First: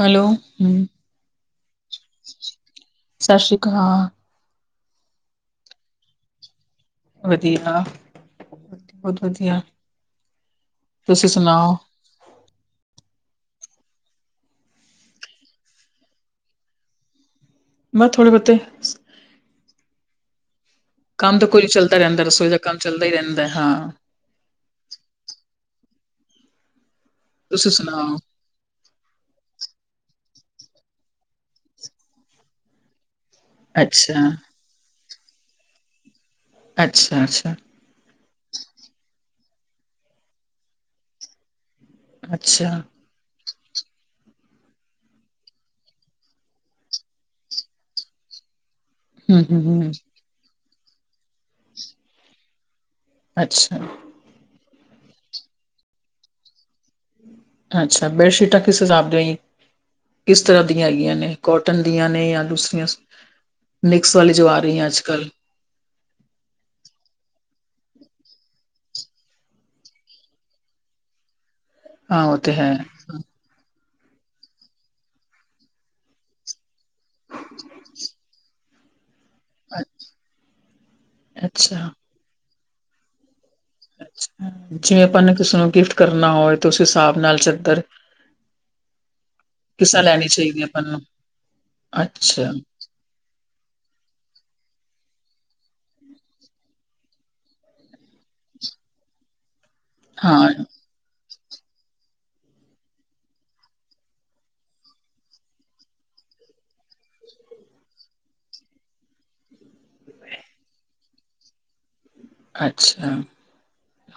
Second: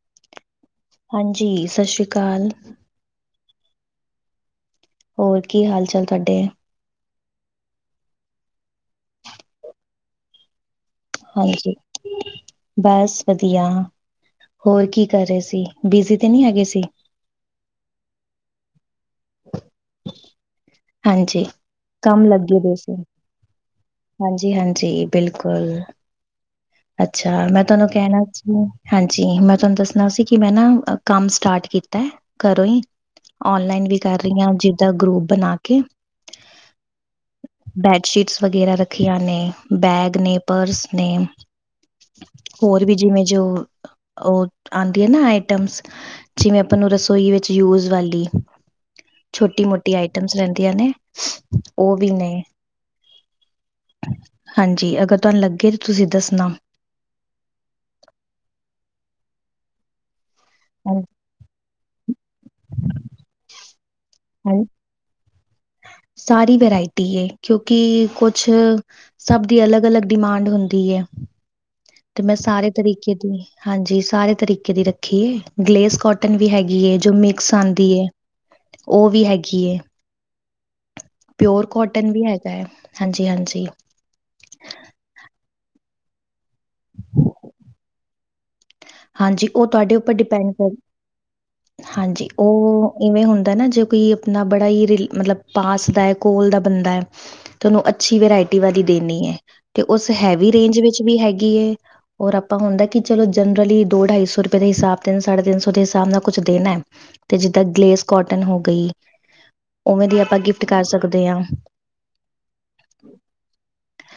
Hello, ਹਾਂਜੀ, ਸਤਿ ਸ਼੍ਰੀ ਅਕਾਲ। ਸਤਿ ਸ੍ਰੀ ਅਕਾਲ। ਹੋਰ ਕੀ ਹਾਲ ਚਾਲ ਤੁਹਾਡੇ ਵਦੀਆ ਬਹੁਤ ਵਦੀਆ ਹਾਂਜੀ ਬਸ ਵਧੀਆ ਹੋਰ ਕੀ ਕਰ ਰਏ ਸੀ, ਬਿਜੀ ਤੇ ਨਹੀਂ ਹੈਗੇ ਸੀ ਮੈਂ ਥੋੜੇ ਬੋਹਤੇ [unintelligible] ਕੰਮ ਹਾਂਜੀ, ਤਾਂ ਕੋਈ ਚੱਲਦਾ ਰਹਿੰਦਾ ਕੰਮ ਰਸੋਈ ਦਾ ਲੱਗੇ ਦੇ ਕੰਮ ਸੀ। ਚੱਲਦਾ ਈ ਰਹਿੰਦਾ ਹਾਂ ਹਾਂਜੀ ਹਾਂਜੀ ਬਿਲਕੁਲ ਅੱਛਾ ਮੈਂ ਤੁਸੀਂ ਤੁਹਾਨੂੰ ਸੁਣਾਓ ਕਹਿਨਾ ਸੀ ਹਾਂਜੀ ਮੈਂ ਤੁਹਾਨੂੰ ਦੱਸਣਾ ਸੀ ਕਿ ਮੈਂ ਨਾ ਕੰਮ ਸਟਾਰਟ ਕੀਤਾ ਘਰੋਂ ਹੀ। ਔਨਲਾਈਨ ਵੀ ਕਰ ਅੱਛਾ ਰਹੀ ਆ ਜਿੰਦਾ ਗਰੁਪ ਬਣਾ ਕੇ ਅੱਛਾ-ਅੱਛਾ ਬੈਡਸ਼ੀਟਸ ਵਗੈਰਾ ਰੱਖੀਆਂ ਨੇ ਬੈਗ ਨੇ ਪਰਸ ਨੇ। ਅੱਛਾ ਹੋਰ ਵੀ ਜਿਵੇਂ ਜੋ ਉਹ ਆੰਦੀ ਏ ਨਾ ਆਈਟਮਸ ਜਿਵੇਂ ਆਪਾਂ ਨੂੰ ਰਸੋਈ ਵਿਚ ਯੂਜ ਵਾਲੀ ਹੂੰ ਹੂੰ ਹੂੰ ਛੋਟੀ-ਮੋਟੀ ਆਈਟਮਸ ਰਹਿੰਦੀਆਂ ਨੇ ਉਹ ਵੀ ਨੇ ਅੱਛਾ ਹਾਂਜੀ, ਅਗਰ ਤੁਹਾਨੂੰ ਲੱਗੇ ਤਾਂ ਤੁਸੀਂ ਦੱਸਣਾ। ਅੱਛਾ ਬੈਡਸ਼ੀਟਾਂ ਕਿਸ ਹਿਸਾਬ ਦੀ ਹੀ ਕਿਸ ਤਰ੍ਹਾਂ ਦੀਆਂ ਹੈਗੀਆਂ ਨੇ। ਕੋਟਨ ਦੀਆਂ ਨੇ ਜਾਂ ਦੂਸਰੀਆਂ ਮਿਕਸ ਵਾਲੀਆ ਜਵਾ ਹਾਂ-ਹਾਂ। ਰਹੀਆਂ ਅੱਜ ਕੱਲ੍ਹ ਸਾਰੀ ਵਰਾਇਟੀ ਏ ਕਿਉਂਕਿ ਕੁਛ, ਸਭ ਦੀ ਅਲੱਗ ਅਲੱਗ ਡਿਮਾਂਡ ਹੁੰਦੀ ਹੈ, ਤੇ ਹਾਂ ਮੈਂ ਉਹ ਹੈ ਸਾਰੇ ਤਰੀਕੇ, ਦੀ ਹਾਂਜੀ ਸਾਰੇ ਤਰੀਕੇ ਦੀ ਰੱਖੀਏ ਗਲੇਸ ਕੋਟਨ ਵੀ ਹੈਗੀ। ਜੋ ਮਿਕਸ ਆਉਂਦੀ ਹੈ ਉਹ ਵੀ ਹੈਗੀ। ਏ ਅੱਛਾ ਪਿਓਰ ਕੋਟਨ ਵੀ ਹੈਗਾ ਹੈ। ਹਾਂਜੀ ਹਾਂਜੀ। ਜਿਵੇਂ ਆਪਾਂ ਨੇ ਕਿਸੇ ਨੂੰ ਗਿਫਟ ਕਰਨਾ ਹੋਵੇ, ਤੇ ਉਸ ਹਿਸਾਬ ਹਾਂਜੀ ਨਾਲ ਚਾਦਰ ਹਾਂਜੀ ਉਹ ਤੁਹਾਡੇ ਤਰ੍ਹਾਂ ਉੱਪਰ ਲੈਣੀ ਡਿਪੈਂਡ ਚਾਹੀਦੀ ਹੈ ਕਰ, ਆਪਾਂ ਨੂੰ ਹਾਂਜੀ ਅੱਛਾ ਉਹ ਇਵੇਂ ਹੁੰਦਾ ਨਾ ਜੇ ਕੋਈ ਆਪਣਾ ਬੜਾ ਹੀ ਮਤਲਬ ਪਾਸ ਦਾ ਹੈ, ਕੋਲ ਦਾ ਬੰਦਾ ਹੈ ਤੁਹਾਨੂੰ ਅੱਛੀ ਵਰਾਇਟੀ ਵਾਲੀ ਦੇਣੀ ਹੈ। ਤੇ ਉਸ ਹਾਂ ਹੈਵੀ ਰੇਂਜ ਵਿੱਚ ਵੀ ਹੈਗੀ ਏ, ਆਪਾਂ ਹੁੰਦਾ ਕਿ ਚਲੋ ਜਨ ਲਈ ਦੋ ਢਾਈ ਸੌ ਰੁਪਏ ਦੇ ਹਿਸਾਬ ਤਨ ਸਾਢੇ ਤਿੰਨ ਸੌ ਦੇ ਹਿਸਾਬ ਨਾਲ ਕੁਛ ਦੇਣਾ ਹੈ। ਤੇ ਜਿੱਦਾਂ ਗਲੇਸ ਕੋਟਨ ਹੋ ਗਈ। ਉਵੇਂ ਦੀ ਆਪਾਂ ਗਿਫਟ ਕਰ ਸਕਦੇ ਹਾਂ। ਅੱਛਾ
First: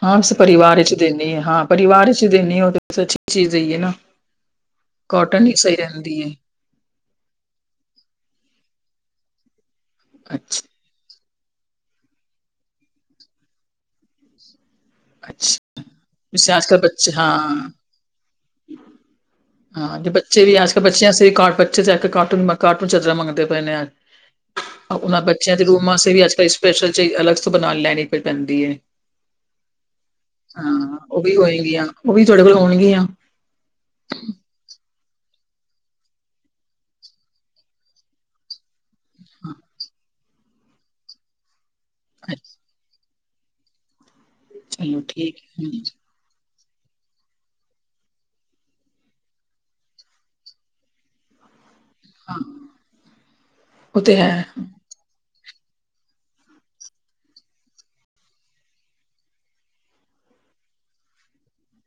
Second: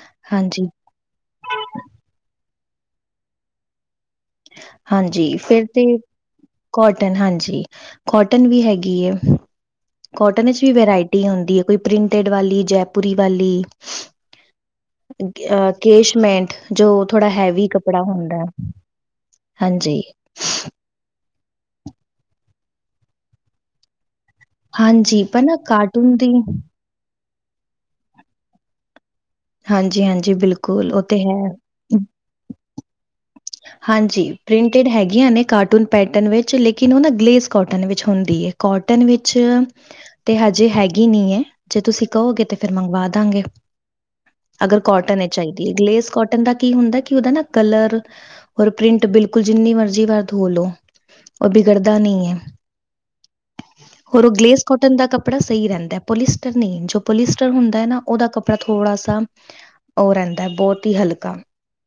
ਹਾਂ ਉਸ ਹਾਂਜੀ ਪਰਿਵਾਰ ਚ। ਦੇਨੀ ਹ ਹਾਂ ਪਰਿਵਾਰ ਚ ਦੇਦੇ ਹੋ, ਬ ਅੱਛੀ ਚੀਜ਼ ਦ‌ਈਏ ਹੈ ਨਾ ਹਾਂਜੀ, ਕੋਟਨ ਹੀ ਫਿਰ ਸਹੀ ਤੇ ਰਹਿੰਦੀ ਹੈ ਕੋਟਨ ਹਾਂਜੀ ਕੋਟਨ ਵੀ ਹੈਗੀ ਹੈ, ਕੋਟਨ ਵਿਚ ਅੱਛਾ ਵੀ ਵਰਾਇਟੀ ਟੀ ਹੁੰਦੀ ਹੈ ਕੋਈ ਪ੍ਰਿੰਟਡ ਵਾਲੀ ਜੈਪੁਰੀ ਵਾਲੀ। ਅੱਛਾ ਹ ਕੇਸ਼ਮੈਂਟ ਵੈਸੇ ਅੱਜ ਕੱਲ੍ਹ ਜੋ ਬੱਚੇ ਥੋੜਾ ਹੈਵੀ ਹਾਂ ਕੱਪੜਾ ਹੁੰਦਾ ਹੈ। ਹਾਂ ਹਾਂਜੀ ਤੇ ਬੱਚੇ ਵੀ ਅੱਜ ਕੱਲ ਬੱਚਿਆਂ ਵੀ ਬੱਚੇ ਜਾ ਕੇ ਕਾਰਟੂਨ ਕਾਰਟੂਨ ਚਾਦਰਾ ਮੰਗਦੇ ਪਏ ਨੇ ਆ। ਉਹਨਾਂ ਹਾਂਜੀ ਪਰ ਬੱਚਿਆਂ ਨਾ ਦੇ ਰੂਮ ਵਾਸਤੇ ਕਾਰਟੂਨ ਵੀ ਅੱਜ ਦੀ ਕੱਲ੍ਹ ਸਪੈਸ਼ਲ ਚਹੀ, ਅਲੱਗ ਤੋਂ ਬਣਾ ਲੈਣੀ ਪਈ ਪੈਂਦੀ ਹੈ। ਹਾਂਜੀ ਹਾਂਜੀ। ਹਾਂ ਉਹ ਵੀ ਹੋਏਗੀਆਂ, ਉਹ ਵੀ ਤੁਹਾਡੇ ਕੋਲ ਹੋਣਗੀਆਂ। ਹਾਂਜੀ ਪ੍ਰਿੰਟਿਡ ਹੈਗੀਆਂ ਨੇ ਕਾਰਟੂਨ ਪੈਟਰਨ ਵਿੱਚ, ਲੇਕਿਨ ਉਹ ਨਾ ਗਲੇਸ ਕੋਟਨ ਵਿੱਚ ਹੁੰਦੀ ਹੈ। ਕੋਟਨ ਵਿੱਚ ਤੇ ਹਜੇ ਹੈਗੀ ਨਹੀਂ ਹੈ। ਜੇ ਤੁਸੀਂ ਕਹੋਗੇ ਤਾਂ ਫਿਰ ਮੰਗਵਾ ਦਾਂਗੇ। ਅਗਰ ਚਲੋ ਕੋਟਨ ਇਹ ਠੀਕ ਚਾਹੀਦੀ। ਗਲੇਸ ਕੋਟਨ ਦਾ ਕੀ ਹੁੰਦਾ ਕਿ ਉਹਦਾ ਨਾ ਕਲਰ ਰ ਪ੍ਰਿੰਟ ਬਿਲਕੁਲ ਜਿੰਨੀ ਮਰਜ਼ੀ ਵਰ ਧੋ ਲੋ। ਉਹ ਬਿਗੜਦਾ ਨਹੀਂ ਹੈ, ਤੇ ਹੋਰ ਉਹ ਹੈ ਗਲੇਸ ਕੋਟਨ ਦਾ ਕੱਪੜਾ ਸਹੀ ਰਹਿੰਦਾ ਹੈ। ਪੋਲਿਸਟਰ ਨਹੀਂ ਜੋ ਪੋਲਿਸਟਰ ਹੁੰਦਾ ਹੈ ਨਾ, ਉਹਦਾ ਕੱਪੜਾ ਥੋੜਾ ਸ ਉਹ ਰਹਿੰਦਾ ਬਹੁਤ ਹੀ ਹਲਕਾ,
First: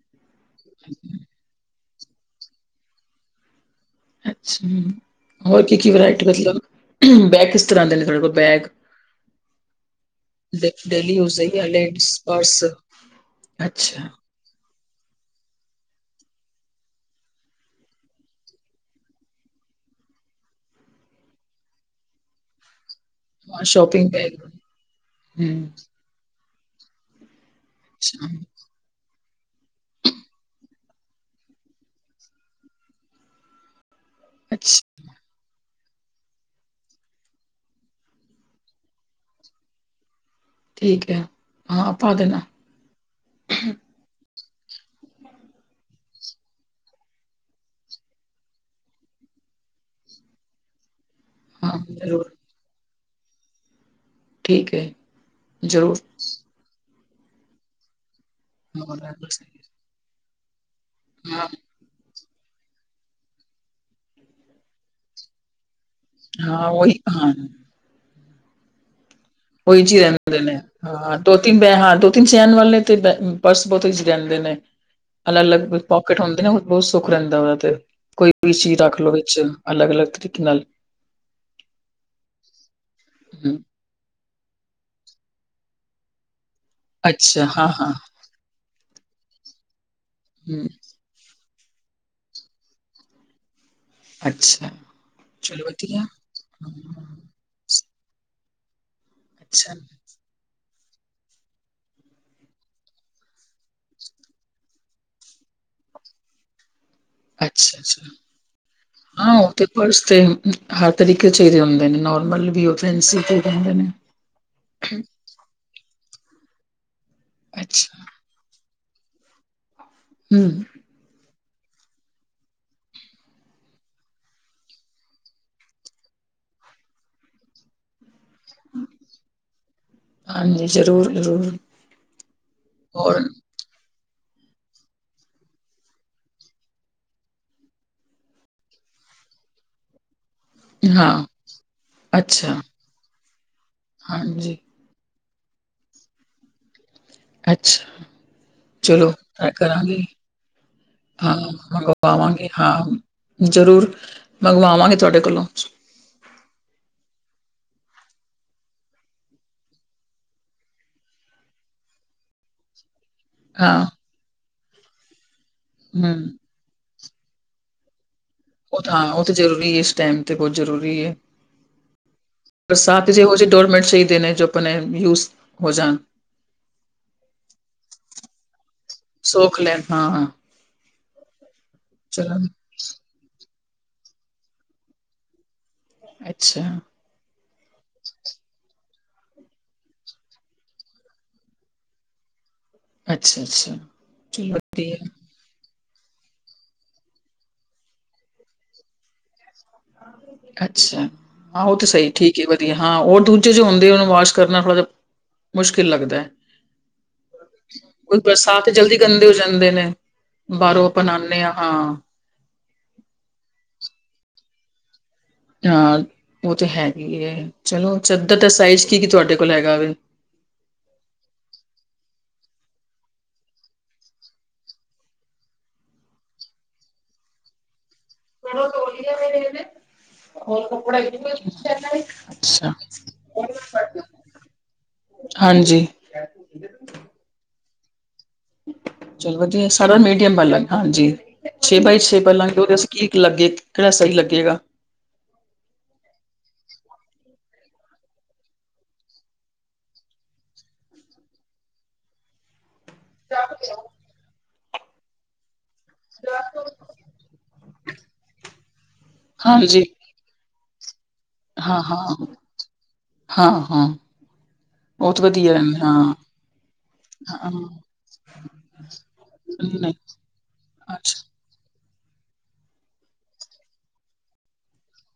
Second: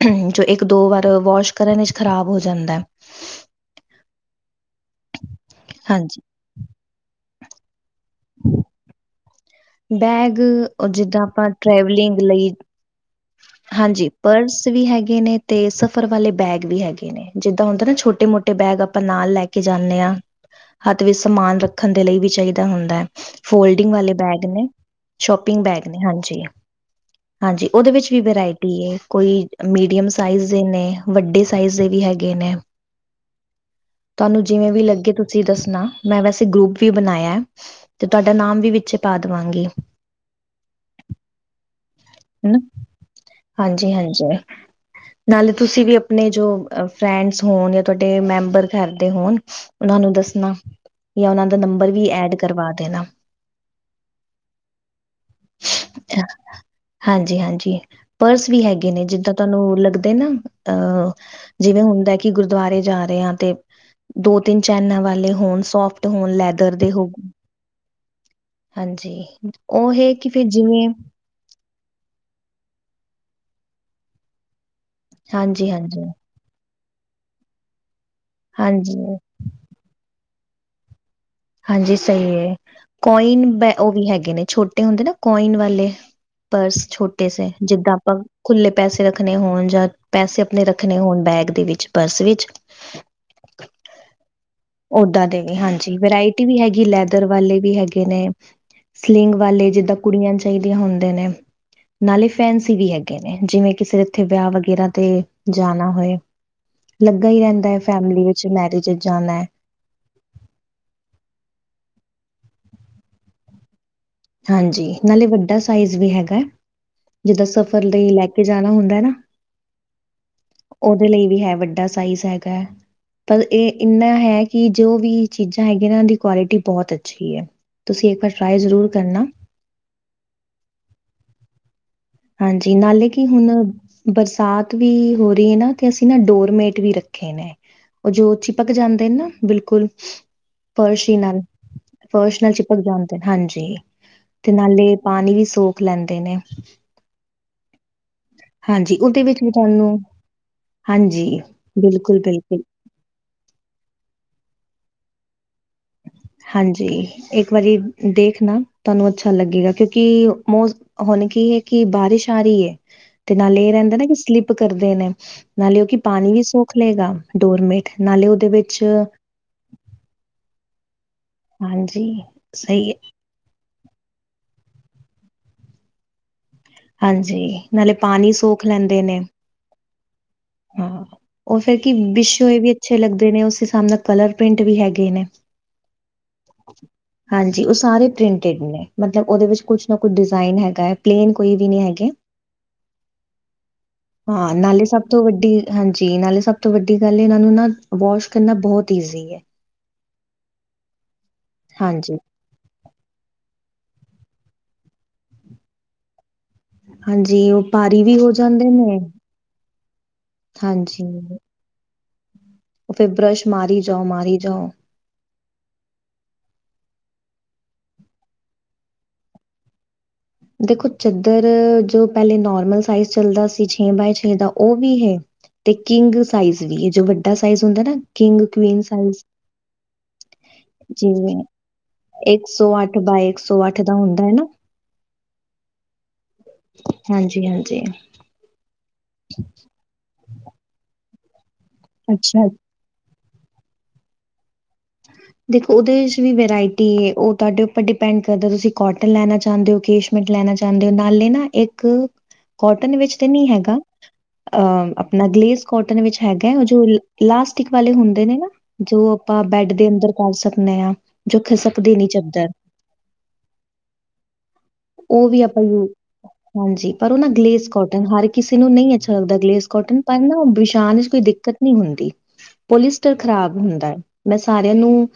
ਹਮ ਜੋ ਇੱਕ ਦੋ ਵਾਰ ਵਾਸ਼ ਕਰਨ ਵਿੱਚ ਖ਼ਰਾਬ ਹੋ ਜਾਂਦਾ ਹੈ। ਅੱਛਾ ਹੋਰ ਕੀ ਕੀ ਹਾਂਜੀ ਵਰਾਇਟੀ ਮਤਲਬ, ਬੈਗ ਕਿਸ ਤਰ੍ਹਾਂ ਦੇ ਨੇ, ਤੁਹਾਡੇ ਕੋਲ ਬੈਗ ਬੈਗ ਡੇ ਜਿੱਦਾਂ ਆਪਾਂ ਟਰੈਵਲਿੰਗ ਲਈ ??? ਹਾਂਜੀ। ਪਰਸ ਵੀ ਹੈਗੇ ਨੇ, ਤੇ ਸਫ਼ਰ ਵਾਲੇ ਬੈਗ ਵੀ ਹੈਗੇ ਨੇ। ਜਿੱਦਾਂ ਹੁੰਦਾ ਨਾ ਛੋਟੇ ਮੋਟੇ ਬੈਗ ਆਪਾਂ ਨਾਲ ਲੈ ਕੇ ਕੇ ਜਾਂਦੇ ਹਾਂ, ਹੱਥ ਵਿੱਚ ਸਮਾਨ ਰੱਖਣ ਦੇ ਲਈ ਵੀ ਚਾਹੀਦਾ ਹੁੰਦਾ ਹੈ। ਹਾਂ ਫੋਲਡਿੰਗ ਸ਼ੋਪਿੰਗ ਵਾਲੇ ਬੈਗ ਹੂੰ, ਨੇ ਸ਼ੋਪਿੰਗ ਬੈਗ ਨੇ, ਹਾਂਜੀ ਹਾਂਜੀ। ਉਹਦੇ ਵਿੱਚ ਵੀ ਅੱਛਾ। ਵਰਾਇਟੀ ਏ, ਕੋਈ ਮੀਡੀਅਮ ਸਾਈਜ਼ ਦੇ ਨੇ, ਵੱਡੇ ਸਾਈਜ਼ ਦੇ ਵੀ ਹੈਗੇ ਨੇ। ਤੁਹਾਨੂੰ ਜਿਵੇਂ ਵੀ ਅੱਛਾ, ਲੱਗੇ, ਤੁਸੀਂ ਦੱਸਣਾ। ਮੈਂ ਵੈਸੇ ਗਰੁੱਪ ਵੀ ਬਣਾਇਆ ਤੇ ਤੁਹਾਡਾ ਨਾਮ ਵੀ ਵਿੱਚੇ ਪਾ ਦੇਵਾਂਗੀ ਠੀਕ ਹੈ। ਹਾਂ ਪਦੇਨਾ ਹਨਾ ਹਾਂਜੀ ਹਾਂਜੀ ਨਾਲੇ ਤੁਸੀਂ ਵੀ ਆਪਣੇ ਜੋ ਫਰੈਂਡਸ ਹੋਣ ਜਾਂ ਤੁਹਾਡੇ ਮੈਂਬਰ ਕਰਦੇ ਹੋਣ ਉਹਨਾ ਨੂੰ ਦੱਸਣਾ ਜਾਂ ਉਹ ਦਾ ਹਾਂ ਨੰਬਰ ਵੀ ਜ਼ਰੂਰ। ਐਡ ਕਰਵਾ ਦੇਣਾ ਠੀਕ ਹੈ। ਜ਼ਰੂਰ ਹਾਂਜੀ ਹਾਂਜੀ ਪਰਸ ਵੀ ਹੈਗੇ ਹਾਂ, ਨੇ ਜਿੱਦਾਂ ਤੁਹਾਨੂੰ ਲੱਗਦੇ ਨਾ ਅਹ ਜਿਵੇਂ ਹੁੰਣਦਾ ਕਿ ਗੁਰਦੁਆਰੇ ਜਾ ਰਹੇ ਆ ਤੇ ਦੋ ਤਿੰਨ ਚੈਨਾਂ ਵਾਲੇ ਹੋਣ ਸੋਫ ਹੋਣ ਹਾਂ ਲੈਦਰ ਦੇ ਉਹੀ ਹੋਣ ਹਾਂ, ਹਾਂਜੀ ਓਹੀ ਉਹ ਚ ਹੈ ਕਿ ਰਿਹੰਦੇ ਫਿਰ ਨੇ ਜਿਵੇਂ ਦੋ ਤਿੰਨ ਬ ਹਾਂ ਦੋ ਤਿੰਨ ਚੈਨ ਵਾਲੇ ਤੇ ਪਰਸ ਬਹੁਤ ਹੀ ਰਹਿੰਦੇ ਨੇ ਅਲੱਗ ਹਾਂਜੀ ਅਲੱਗ ਹਾਂਜੀ ਪਕਟ ਹੁੰਦੇ ਨੇ ਬਹੁਤ ਸੁੱਖ ਰਹਿੰਦਾ ਉਹਦਾ ਤੇ ਕੋਈ ਵੀ ਚੀਜ਼ ਹਾਂਜੀ ਰੱਖ ਲਓ ਵਿੱਚ ਅਲੱਗ-ਅਲੱਗ ਤਰੀਕੇ ਨਾਲ ਹਾਂਜੀ ਸਹੀ ਹੈ। ਕੋਇਨ ਹੂੰ, ਬੈ ਉਹ ਵੀ ਹੈਗੇ ਨੇ ਛੋਟੇ ਹੁੰਦੇ ਨਾ ਕੋਇਨ ਵਾਲੇ ਪਰਸ ਛੋਟੇ ਸ ਅੱਛਾ ਹਾਂ-ਹਾਂ ਜਿੱਦਾਂ ਆਪਾਂ ਖੁੱਲੇ ਪੈਸੇ ਰੱਖਣੇ ਹੋਣ ਜਾਂ ਪੈਸੇ ਆਪਣੇ ਹੂੰ, ਰੱਖਣੇ ਹੋਣ ਬੈਗ ਦੇ ਵਿੱਚ ਪਰਸ ਵਿੱਚ ਅੱਛਾ ਉਦਾਂ ਦੇ ਨਿ ਚਲੋ ਹਾਂਜੀ ਵਧੀਆ। ਵਰਾਇ ਹੈਗੀ ਲੈਦਰ ਹੂੰ, ਵਾਲੇ ਵੀ ਹੈਗੇ ਨੇ ਸਲਿੰਗ ਵਾਲੇ ਅੱਛਾ, ਜਿੱਦਾਂ ਕੁੜੀਆਂ ਚਾਹੀਦੀਆਂ ਹੁੰਦੇ ਨੇ ਨਾਲੇ ਫੈਨਸੀ ਵੀ ਹੈਗੇ ਨੇ ਜਿਵੇਂ ਕਿ ਇੱਥੇ ਵਿਆਹ ਵਗੈਰਾ ਤੇ ਜਾਣਾ ਹੋਏ ਲੱਗਾ ਹੀ ਰਹਿੰਦਾ ਹੈ। ਅੱਛਾ-ਅੱਛਾ ਫੈਮਿਲੀ ਵਿੱਚ ਮੈਰਿਜ ਚ ਹਾਂ ਜਾਣਾ ਏ ਉਹ ਤੇ ਪਰਸ ਤੇ ਹਰ ਤਰੀਕੇ ਚਾਹੀਦੇ ਹੁੰਦੇ ਨੇ ਨੋਰਮਲ ਵੀ ਉਹ ਫਸੀ ਚਾਹੀਦੇ ਹੁੰਦੇ ਨੇ ਹਾਂਜੀ ਨਾਲੇ ਵੱਡਾ ਸਾਈਜ਼ ਵੀ ਹੈਗਾ ਜਿੱਦਾਂ ਸਫ਼ਰ ਅੱਛਾ ਲਈ ਲੈ ਕੇ ਜਾਣਾ ਹੁੰਦਾ ਹੈ ਨਾ ਹਮ ਉਹਦੇ ਲਈ ਵੀ ਹੈ ਵੱਡਾ ਸਾਈਜ਼ ਹੈਗਾ ਹੈ ਪਰ ਇਹ ਇੰਨਾ ਹੈ ਕਿ ਜੋ ਵੀ ਚੀਜ਼ਾਂ ਹੈਗੀਆਂ ਇਹਨਾਂ ਦੀ ਕੁਆਲਿਟੀ ਬਹੁਤ ਅੱਛੀ ਹੈ ਤੁਸੀਂ ਇੱਕ ਵਾਰ ਟਰਾਈ ਜ਼ਰੂਰ ਕਰਨਾ ਹਾਂਜੀ ਜ਼ਰੂਰ ਜ਼ਰੂਰ ਹਾਂਜੀ ਨਾਲੇ ਕਿ ਹੁਣ ਬਰਸਾਤ ਵੀ ਹੋ ਰਹੀ ਹੈ ਨਾ ਤੇ ਅਸੀਂ ਨਾ ਡੋਰਮੇਟ ਵੀ ਰੱਖੇ ਨੇ ਉਹ ਜੋ ਚਿਪਕ ਜਾਂਦੇ ਨੇ ਨਾ ਬਿਲਕੁਲ ਹਾਂ ਫਰਸ਼ੀ ਨਾਲ ਫਰਸ਼ ਨਾਲ ਅੱਛਾ, ਚਿਪਕ ਜਾਂਣਦੇ ਹਾਂਜੀ ਤੇ ਹਾਂਜੀ ਨਾਲੇ ਪਾਣੀ ਵੀ ਸੋਖ ਲੈਂਦੇ ਨੇ ਅੱਛਾ ਹਾਂਜੀ ਚਲੋ ਉਹਦੇ ਵਿੱਚ ਤੈ ਵੀ ਤੁਹਾਨੂੰ ਕਰਾਂਗੇ ਹਾਂਜੀ ਹਾਂ ਮੰਗਵਾਵਾਂਗੇ ਬਿਲਕੁਲ-ਬਿਲਕੁਲ ਹਾਂ ਜ਼ਰੂਰ ਮੰਗਵਾਵਾਂਗੇ ਤੁਹਾਡੇ ਕੋਲੋਂ ਹਾਂਜੀ ਇੱਕ ਵਾਰੀ ਦੇਖ ਨਾ ਤੁਹਾਨੂੰ ਅੱਛਾ ਲੱਗੇਗਾ ਕਿਉਂਕਿ ਮੋਸ ਹੁਣ ਕੀ ਹੈ ਕਿ ਬਾਰਿਸ਼ ਆ ਰਹੀ ਹੈ ਤੇ ਨਾਲੇ ਇਹ ਹਾਂ, ਰਹਿੰਦਾ ਨਾ ਕਿ ਸਲਿੱਪ ਕਰਦੇ ਨੇ ਨਾਲੇ ਉਹ ਕਿ ਹੂੰ। ਪਾਣੀ ਵੀ ਸੌਖ ਲਏਗਾ ਡੋਰਮੇਟ ਨਾਲੇ ਉਹਦੇ ਉਹ ਵਿੱਚ ਤਾਂ ਹਾਂ, ਉਹ ਜ਼ਰੂਰੀ ਹੈ ਇਸ ਟਾਈਮ ਤੇ ਬਹੁਤ ਜ਼ਰੂਰੀ ਹੈ ਹਾਂਜੀ ਸਹੀ ਹੈ ਬਸਾਤ ਜੈ ਹੋਜੇ ਡੋਰਮੈਟ ਸਹੀ ਦੇਣੇ ਜੋ ਆਪਣੇ ਯੂਜ ਹੋ ਜਾਣ ਹਾਂਜੀ, ਨਾਲੇ ਪਾਣੀ ਸੌਖ ਲੈਂਦੇ ਨੇ। ਸੌਖ ਲੈਣ ਹਾਂ ਹਾਂ। ਹਾਂ ਉਹ ਫੇਰ ਕੀ ਚਲੋ ਵਿਸ਼ੋਏ ਵੀ ਅੱਛੇ ਲੱਗਦੇ ਨੇ, ਉਸ ਹਿਸਾਬ ਨਾਲ ਕਲਰ ਪ੍ਰਿੰਟ ਵੀ ਹੈਗੇ ਨੇ। ਅੱਛਾ। ਹਾਂਜੀ ਉਹ ਸਾਰੇ ਪ੍ਰਿੰਟਡ ਨੇ ਮਤਲਬ ਉਹਦੇ ਵਿੱਚ ਕੁਛ ਨਾ ਕੁਛ ਡਿਜ਼ਾਇਨ ਹੈਗਾ ਹੈ, ਪਲੇਨ ਕੋਈ ਵੀ ਨਹੀਂ ਹੈਗੇ। ਅੱਛਾ-ਅੱਛਾ ਹਾਂ, ਨਾਲੇ ਵਧੀਆ, ਸਭ ਤੋਂ ਵੱਡੀ ਹਾਂਜੀ ਨਾਲੇ ਸਭ ਤੋਂ ਵੱਡੀ ਗੱਲ, ਇਹਨਾਂ ਨੂੰ ਨਾ ਵਾਸ਼ ਕਰਨਾ ਬਹੁਤ ਈਜ਼ੀ ਹੈ। ਅੱਛਾ ਹਾਂ ਉਹ ਤਾਂ ਸਹੀ ਹਾਂਜੀ, ਠੀਕ। ਵਧੀਆ ਹਾਂ ਹੋਰ ਦੂਜੇ ਜੇ ਹੁੰਦੇ, ਉਹਨੂੰ ਵਾਸ਼ ਕਰਨਾ ਥੋੜਾ ਹਾ ਮੁਸ਼ਕਿਲ ਲੱਗਦਾ ਹੈ। ਹਾਂਜੀ ਉਹ ਭਾਰੀ ਵੀ ਕੋਈ ਹੋ ਬਰਸਾਤ ਜਾਂਦੇ ਤੇ ਜਲਦੀ ਨੇ ਗੰਦੇ ਹੋ ਜਾਂਦੇ ਨੇ, ਬਾਹਰੋਂ ਆਪਾਂ ਹਾਂਜੀ ਆਉਦੇ ਹਾਂ। ਹਾਂ। ਉਹ ਫਿਰ ਬ੍ਰਸ਼ ਮਾਰੀ ਜਾਓ, ਮਾਰੀ ਜਾਓ। ਉਹ ਤਾਂ ਹੈਗੀ ਹੈ, ਚਲੋ ਚਾਦਰ ਦਾ ਸਾਈਜ਼ ਕੀ ਕੀ ਤੁਹਾਡੇ ਕੋਲ ਹੈਗਾ? ਦੇਖੋ ਚਾਦਰ, ਜੋ ਪਹਿਲੇ ਨੋਰਮਲ ਸਾਈਜ਼ ਚੱਲਦਾ ਸੀ, ਛੇ ਬਾਏ ਛੇ ਦਾ ਉਹ ਵੀ ਹੈ। ਤੇ ਕਿੰਗ ਸਾਈਜ਼ ਵੀ ਹੈ, ਜੋ ਵੱਡਾ ਸਾਈਜ ਹੁੰਦਾ ਨਾ। ਕਿੰਗ ਮੋ ਕੁਈਨ ਤੋਂਲੀਆਂ ਸਾਈਜ਼ ਮੈਦੇ ਹੋਰ ਕਪੜਾ ਕੋ ਜਿਵੇਂ ਇੱਕ ਸੌ ਅੱਠ ਬਾਏ ਇੱਕ ਸੌ ਅੱਠ ਦਾ ਹੁੰਦਾ ਹੈ ਨਾ ਹਾਂਜੀ। ਹਾਂਜੀ ਹਾਂਜੀ। ਚਲੋ ਵਧੀਆ ਸਾਰਾ ਮੀਡੀਅਮ ਵਾਲਾਂ, ਹਾਂਜੀ ਛੇ ਬਾਏ ਛੇ ਅੱਛਾ ਪਾਂਗੇ ਉਹ ਅਸੀਂ। ਕੀ ਲੱਗੇ, ਕਿਹੜਾ ਸਹੀ ਲੱਗੇਗਾ। ਦੇਖੋ ਉਹਦੇ ਚ ਵੀ ਵਰਾਇਟੀ ਏ, ਉਹ ਤੁਹਾਡੇ ਉੱਪਰ ਡਿਪੈਂਡ ਕਰਦਾ ਤੁਸੀਂ ਕੋਟਨ ਲੈਣਾ ਚਾਹੁੰਦੇ ਹੋ। ਲੈਣਾ ਚਾਹੁੰਦੇ ਹੋ ਨਾਲੇ ਨਾ ਇੱਕ ਕੋਟਨ ਵਿੱਚ ਤੇ ਨਹੀਂ ਹੈਗਾ, ਅ ਆਪਣਾ ਗਲੇਸ ਕੋਟਨ ਵਿੱਚ ਹੈਗਾ ਹੈ, ਉਹ ਜੋ ਇਲਾਸਟਿਕ ਵਾਲੇ ਹੁੰਦੇ ਨੇ ਨਾ, ਜੋ ਆਪਾਂ ਬੈਡ ਹਾਂਜੀ ਦੇ ਕਰ ਸਕਦੇ ਆ। ਜੋ ਹਾਂ ਖਿਸਕਦੀ ਹਾਂ ਨੀ ਚੱਦਰ। ਹਾਂ ਹਾਂ ਬਹੁਤ ਉਹ ਵੀ ਵਧੀਆ ਹੈ। ਆਪਾਂ। ਹਾਂ ਹਾਂਜੀ। ਪਰ ਉਹ ਨਾ ਹਾਂ, ਗਲੇਸ ਕੋਟਨ, ਹਰ ਕਿਸੇ ਨੂੰ ਨਹੀਂ ਅੱਛਾ ਲੱਗਦਾ। ਗਲੇਸ ਨਹੀਂ ਕੋਟਨ ਪਰ ਨਾ ਵਿਸ਼ਾਨ ਵਿੱਚ ਕੋਈ ਅੱਛਾ ਦਿੱਕਤ, ਨਹੀਂ ਹੁੰਦੀ, ਪੋਲੀਸਟਰ ਖ਼ਰਾਬ ਨੀ ਹੁੰਦਾ ਹੈ। ਮੈਂ ਸਾਰਿਆਂ ਨੂੰ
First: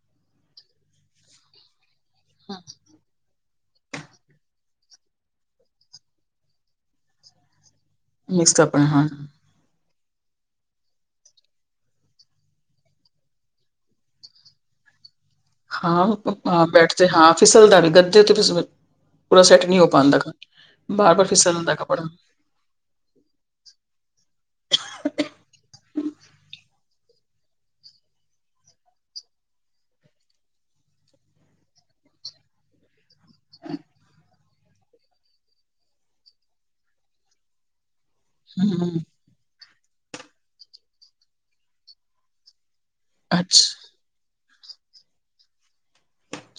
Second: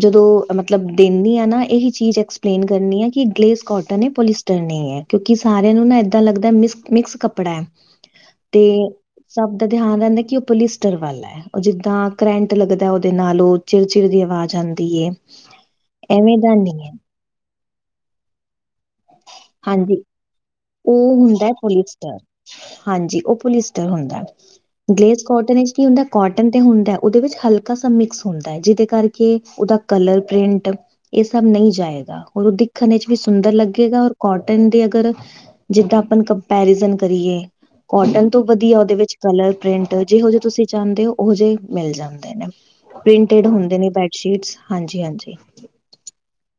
ਜਦੋਂ ਮਤਲਬ ਦਿੰਦੀ ਹਾਂ ਨਾ ਇਹੀ ਚੀਜ਼ ਐਕਸਪਲੇਨ ਕਰਨੀ ਹੈ, ਕਿ ਗਲੇਸ ਕੋਟਨ ਪੋਲੀਸਟਰ ਨਹੀਂ ਹੈ ਕਿਉਂਕਿ ਸਾਰਿਆਂ ਨੂੰ ਨਾ ਇਏਦਾਂ ਲੱਗਦਾ ਮ ਮਿਕਸ ਕੱਪੜਾ ਹੈ ਮਿਕਸ ਤੇ ਕੱਪੜਾ ਹਾਂ ਸਭ ਦਾ ਧਿਆਨ ਰਹਿੰਦੈ ਕਿ ਉਹ ਪੋਲੀਿਸਟਰ ਵਾਲੈ, ਉਹ ਜਿੱਦਾਂ ਕਰੈਂਟ ਲੱਗਦੈ ਉਹਦੇ ਨਾਲ ਉਹ ਚਿਰ ਚਿਰ ਦੀ ਆਵਾਜ਼ ਆਂਦੀ ਏ। ਹਾਂ, ਹਾਂ ਬੈਡ ਤੇ ਹਾਂ ਫਿਸਲਦਾ ਵੀ ਗੱਦੇ ਤੇ, ਫਲ ਪੂਰਾ ਸੈੱਟ ਨਹੀਂ ਹੋ ਹਾਂਜੀ ਪਾਂਦਾ। ਉਹ ਹੁੰਦੈ ਪੁਲਿਸਟਰ ਹਾਂਜੀ ਉਹ ਪੁਲਿਸਟਰ ਹੁੰਦੈ। ਗਲੇਸ ਕੋਟਨ ਇੱਚ ਕੀ ਹੁੰਦੈ ਕੋਟਨ ਤੇ ਹੁੰਦੈ ਉਹਦੇ ਵਿੱਚ ਹਲਕਾ ਸਾ ਮਿਕਸ ਹੁੰਦੈ ਜਿਹਦੇ ਕਰਕੇ ਉਹਦਾ ਕਲਰ ਪ੍ਰਿੰਟ ਇਹ ਸਭ ਨਹੀਂ ਜਾਏਗਾ ਹੋਰ ਉਹਦੀ ਵੇਖਣ ਇਚ ਵੀ ਸੁੰਦਰ ਲੱਗੇਗਾ ਔਰ ਕੋਟਨ ਦੇ ਅਗਰ ਜਿੱਦਾਂ ਆਪਾਂ ਕੰਪੈਰੀਜ਼ਨ ਕਰੀਏ, ਕੋਟਨ ਤੋਂ ਵਧੀਆ ਉਹਦੇ ਹਮ ਵਿੱਚ ਕਲਰ ਪ੍ਰਿੰਟ ਜਿਹੋ ਜੇ ਤੁਸੀਂ ਚਾਹੁੰਦੇ ਹੋੋ, ੳਹੋ ਜਹੇ ਮਿਲ ਜਾਂਦੇ ਨੇ, ਪ੍ਰਿੰਟਡ ਅੱਛਾ ਹੁੰਦੇ ਨੇ ਬ ਸ਼ੀਟਸ ਹਾਂਜੀ, ਹਾਂਜੀ।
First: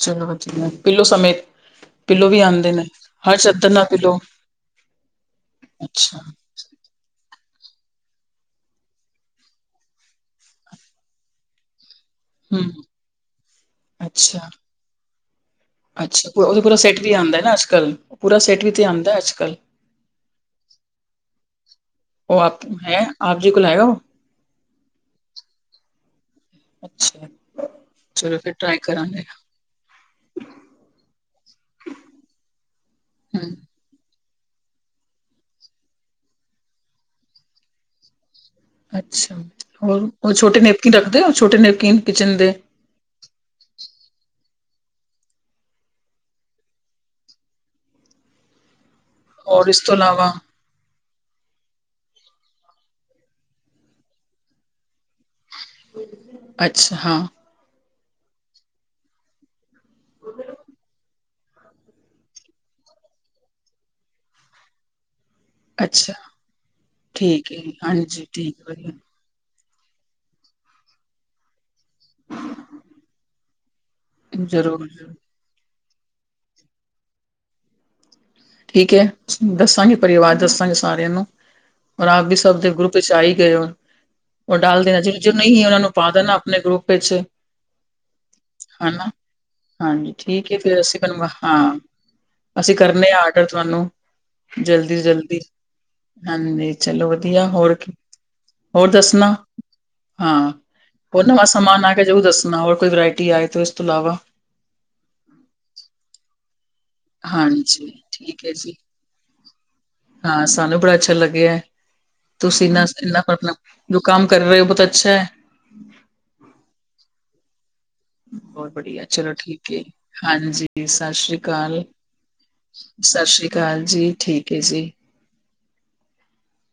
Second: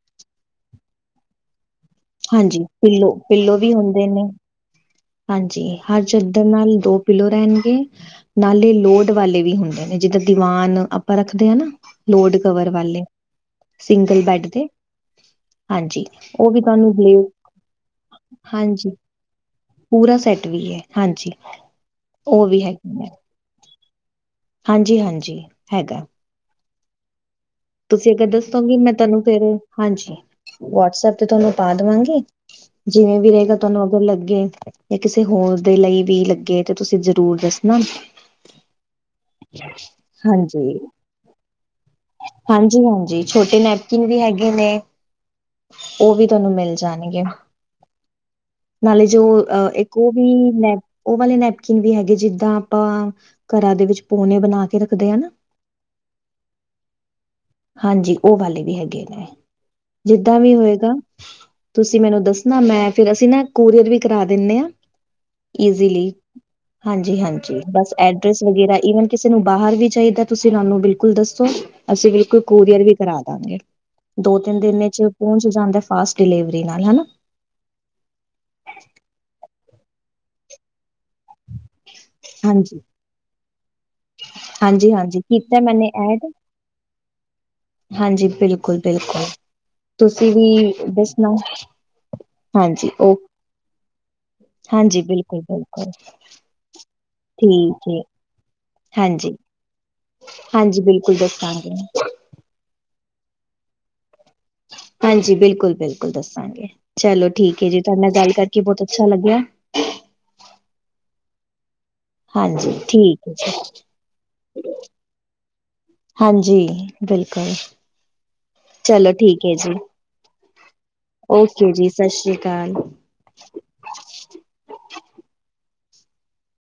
ਚਲੋ ਵਧੀਐ। ਪਿੱਲੋ ਸਮੇਤ, ਪਿੱਲੋ ਵੀ ਹਾਂਜੀ ਆਂਦੇ ਨੇ, ਪਿੱਲੋ ਹਰ ਪਿੱਲੋ ਚੱਦਰ ਵੀ ਨਾਲ ਹੁੰਦੇ ਪਿੱਲੋ ਨੇ ਹਾਂਜੀ, ਹਰ ਅੱਛਾ ਚੱਦਰ ਹੂੰ ਨਾਲ ਦੋ ਪਿਲੋ ਰਹਿਣਗੇ, ਨਾਲੇ ਲੋਡ ਵਾਲੇ ਵੀ ਹੁੰਦੇ ਨੇ, ਜਿੱਦਾਂ ਦੀਵਾਨ ਆਪਾਂ ਰੱਖਦੇ ਹਾਂ ਨਾ ਲੋਡ ਕਵਰ ਵਾਲੇ, ਸਿੰਗਲ ਬੈਡ ਅੱਛਾ ਦੇ ਹਾਂਜੀ ਅੱਛਾ, ਉਹ ਵੀ ਤੇ ਪੂਰਾ ਤੁਹਾਨੂੰ ਸੈੱਟ ਵੀ ਬਲੇਡ ਆਂਦਾ ਨਾ ਅੱਜ- ਕੱਲ, ਪੂਰਾ ਸੈਟ ਵੀ ਤੇ ਹਾਂਜੀ ਆਦਾਂ ਅੱਜ- ਕੱਲ੍ਹ ਪੂਰਾ ਸੈਟ ਵੀ ਏ, ਹਾਂਜੀ, ਉਹ ਵੀ ਹੈਗੈ। ਜਿੱਦੇ ਕੋਲੋਂ ਲਿਆਏ ਹੋ। ਹਾਂਜੀ, ਹਾਂਜੀ ਹੈਗਾ। ਅੱਛਾ ਤੁਸੀਂ ਅਗਰ ਚਲੋ ਫਿਰ ਦੱਸੋਗੇ ਟਰਾਈ ਮੈਂ ਤੁਹਾਨੂੰ ਕਰਾਂਗੇ ਫਿਰ, ਹਾਂਜੀ, ਵਟਸਐਪ ਤੇ ਤੁਹਾਨੂੰ ਪਾ ਦੇਵਾਂਗੀ। ਜਿਵੇਂ ਵੀ ਰਹੇਗਾ, ਹੂੰ ਤੁਹਾਨੂੰ ਅਗਰ ਲੱਗੇ ਜਾਂ ਕਿਸੇ ਹੋਰ ਦੇ ਲਈ ਵੀ ਲੱਗੇ, ਤੇ ਤੁਸੀਂ ਜ਼ਰੂਰ ਦੱਸਣਾ। ਅੱਛਾ, ਹੋਰ, ਉਹ ਛੋਟੇ ਹਾਂਜੀ ਨੈਪਕੀਨ ਰੱਖਦੇ ਹੋ, ਛੋਟੇ ਨੈਪਕੀਨ ਹਾਂਜੀ, ਹਾਂਜੀ, ਛੋਟੇ ਨੈਪਕਿਨ ਵੀ ਹੈਗੇ ਨੇ। ਉਹ ਵੀ ਤੁਹਾਨੂੰ ਮਿਲ ਜਾਣਗੇ। ਨਾਲੇ ਜੋ, ਔਰ ਅ ਇਸ ਤੋਂ ਇੱਕ ਉਹ ਇਲਾਵਾ ਵੀ ਨੈ ਉਹ ਵਾਲੇ ਨੈਪਕਿਨ ਵੀ ਹੈਗੇ, ਜਿੱਦਾਂ ਆਪਾਂ ਘਰਾਂ ਦੇ ਵਿੱਚ ਪੋਨੇ ਬਣਾ ਕੇ ਰੱਖਦੇ ਆ ਨਾ। ਅੱਛਾ, ਹਾਂ। ਹਾਂਜੀ, ਉਹ ਵਾਲੇ ਵੀ ਹੈਗੇ ਨੇ, ਜਿੱਦਾਂ ਵੀ ਹੋਏਗਾ ਤੁਸੀਂ ਮੈਨੂੰ ਦੱਸਣਾ, ਮੈਂ ਫਿਰ ਅਸੀਂ ਨਾ ਕੋਰੀਅਰ ਵੀ ਕਰਾ ਦੇਨੇ ਆਂ। ਇਜਲੀ, ਅੱਛਾ ਹਾਂਜੀ, ਠੀਕ ਹੈ ਹਾਂਜੀ ਬਸ ਹਾਂਜੀ ਐਡ੍ਰੈਸ ਠੀਕ ਵਗੈਰਹ ਇਵਨ ਵਧੀਆ ਕਿਸੇ ਨੂੰ ਬਾਹਰ ਵੀ ਚਾਹੀਦਾ ਤੁਸੀਂ ਸਾਨੂੰ ਬਿਲਕੁਲ ਦੱਸੋ, ਅਸੀਂ ਬਿਲਕੁਲ ਕੋਰੀਅਰ ਵੀ ਕਰਾ ਦਾਂਗੇ। ਦੋ -ਤਿੰਨ ਦਿਨ ਜ਼ਰੂਰ 'ਚ ਜ਼ਰੂਰ ਪਹੁੰਚ ਜਾਂਦਾ ਫਾਸਟ ਡਿਲੀਵਰੀ ਨਾਲ, ਹੈਨਾ। ਠੀਕ ਹੈ, ਦੱਸਾਂਗੇ ਪਰਿਵਾਰ, ਦੱਸਾਂਗੇ ਸਾਰਿਆਂ ਨੂੰ, ਔਰ ਆਪ ਵੀ ਸਭ ਦੇ ਹਾਂਜੀ ਗਰੁੱਪ ਵਿੱਚ ਆ ਹੀ ਗਏ ਹੋ, ਉਹ ਡਾਲ ਹਾਂਜੀ ਦੇਣਾ ਜੀ, ਹਾਂਜੀ ਜੋ ਨਹੀਂ ਕੀਤਾ ਹੀ ਉਹਨਾਂ ਮੈਨੇ ਨੂੰ ਪਾ ਐਡ ਦੇਣਾ ਆਪਣੇ ਗਰੁੱਪ ਇੱਚ ਹਾਂਜੀ ਬਿਲਕੁਲ ਹੈਨਾ, ਬਿਲਕੁਲ ਹਾਂਜੀ, ਤੁਸੀਂ ਠੀਕ ਏ ਵੀ ਫਿਰ ਅਸੀ ਬਨਵਾ ਦੱਸਣਾ ਹਾਂ ਅਸੀਂ ਹਾਂਜੀ ਕਰਨੇ ਆ ਉਹ ਆਡਰ ਤੁਹਾਨੂੰ, ਜਲਦੀ ਹਾਂਜੀ ਤੋਂ ਜਲਦੀ, ਬਿਲਕੁਲ ਬਿਲਕੁਲ ਹਾਂਜੀ ਚਲੋ ਵਧ ਵਧੀਆ ਹੋਰ ਠੀਕ ਕੀ, ਹੈ ਹੋਰ ਦੱਸਣਾ ਹਾਂਜੀ ਹਾਂ, ਹਾਂਜੀ ਬਿਲਕੁਲ ਹੋਰ ਨਵਾ ਦੱਸਾਂਗੇ ਸਮਾਨ ਆੲਗਾ ਜਰੂਰ ਦੱਸਣਾ, ਹੋਰ ਕੋਈ ਵਰਾਇਟੀ ਆਏ ਤੇ ਇਸ ਤੋਂ ਇਲਾਵਾ ਹਾਂਜੀ ਬਿਲਕੁਲ, ਬਿਲਕੁਲ ਦੱਸਾਂਗੇ, ਚਲੋ ਠੀਕ ਏ ਜੀ ਹਾਂਜੀ ਤੁਹਾਡੇ ਨਾਲ ਗੱਲ ਠੀਕ ਹੈ ਕਰਕੇ ਜੀ ਬਹੁਤ ਅੱਛਾ ਲੱਗਿਆ। ਹਾਂ, ਸਾਨੂੰ ਬੜਾ ਅੱਛਾ ਲੱਗਿਐ। ਤੁਸੀ ਹਾਂਜੀ ਇੰਨਾ, ਇਨਾ ਠੀਕ ਹੈ ਜੀ ਮਤਲਬ, ਜੋ ਕੰਮ ਕਰ ਰਹੇ ਹੋ ਬਹੁਤ ਅੱਛਾ। ਹਾਂਜੀ, ਬਿਲਕੁਲ। ਬਹੁਤ ਬੜੀਆ, ਚਲੋ ਠੀਕ ਏ, ਹਾਂਜੀ 'ਸਤਿ ਸ੍ਰੀ ਓਕੇ ਅਕਾਲ'। ਜੀ ਸਤਿ ਸ਼੍ਰੀ ਅਕਾਲ 'ਸਤਿ ਸ਼੍ਰੀ ਅਕਾਲ ਜੀ'ਠੀਕ ਏ ਜੀ।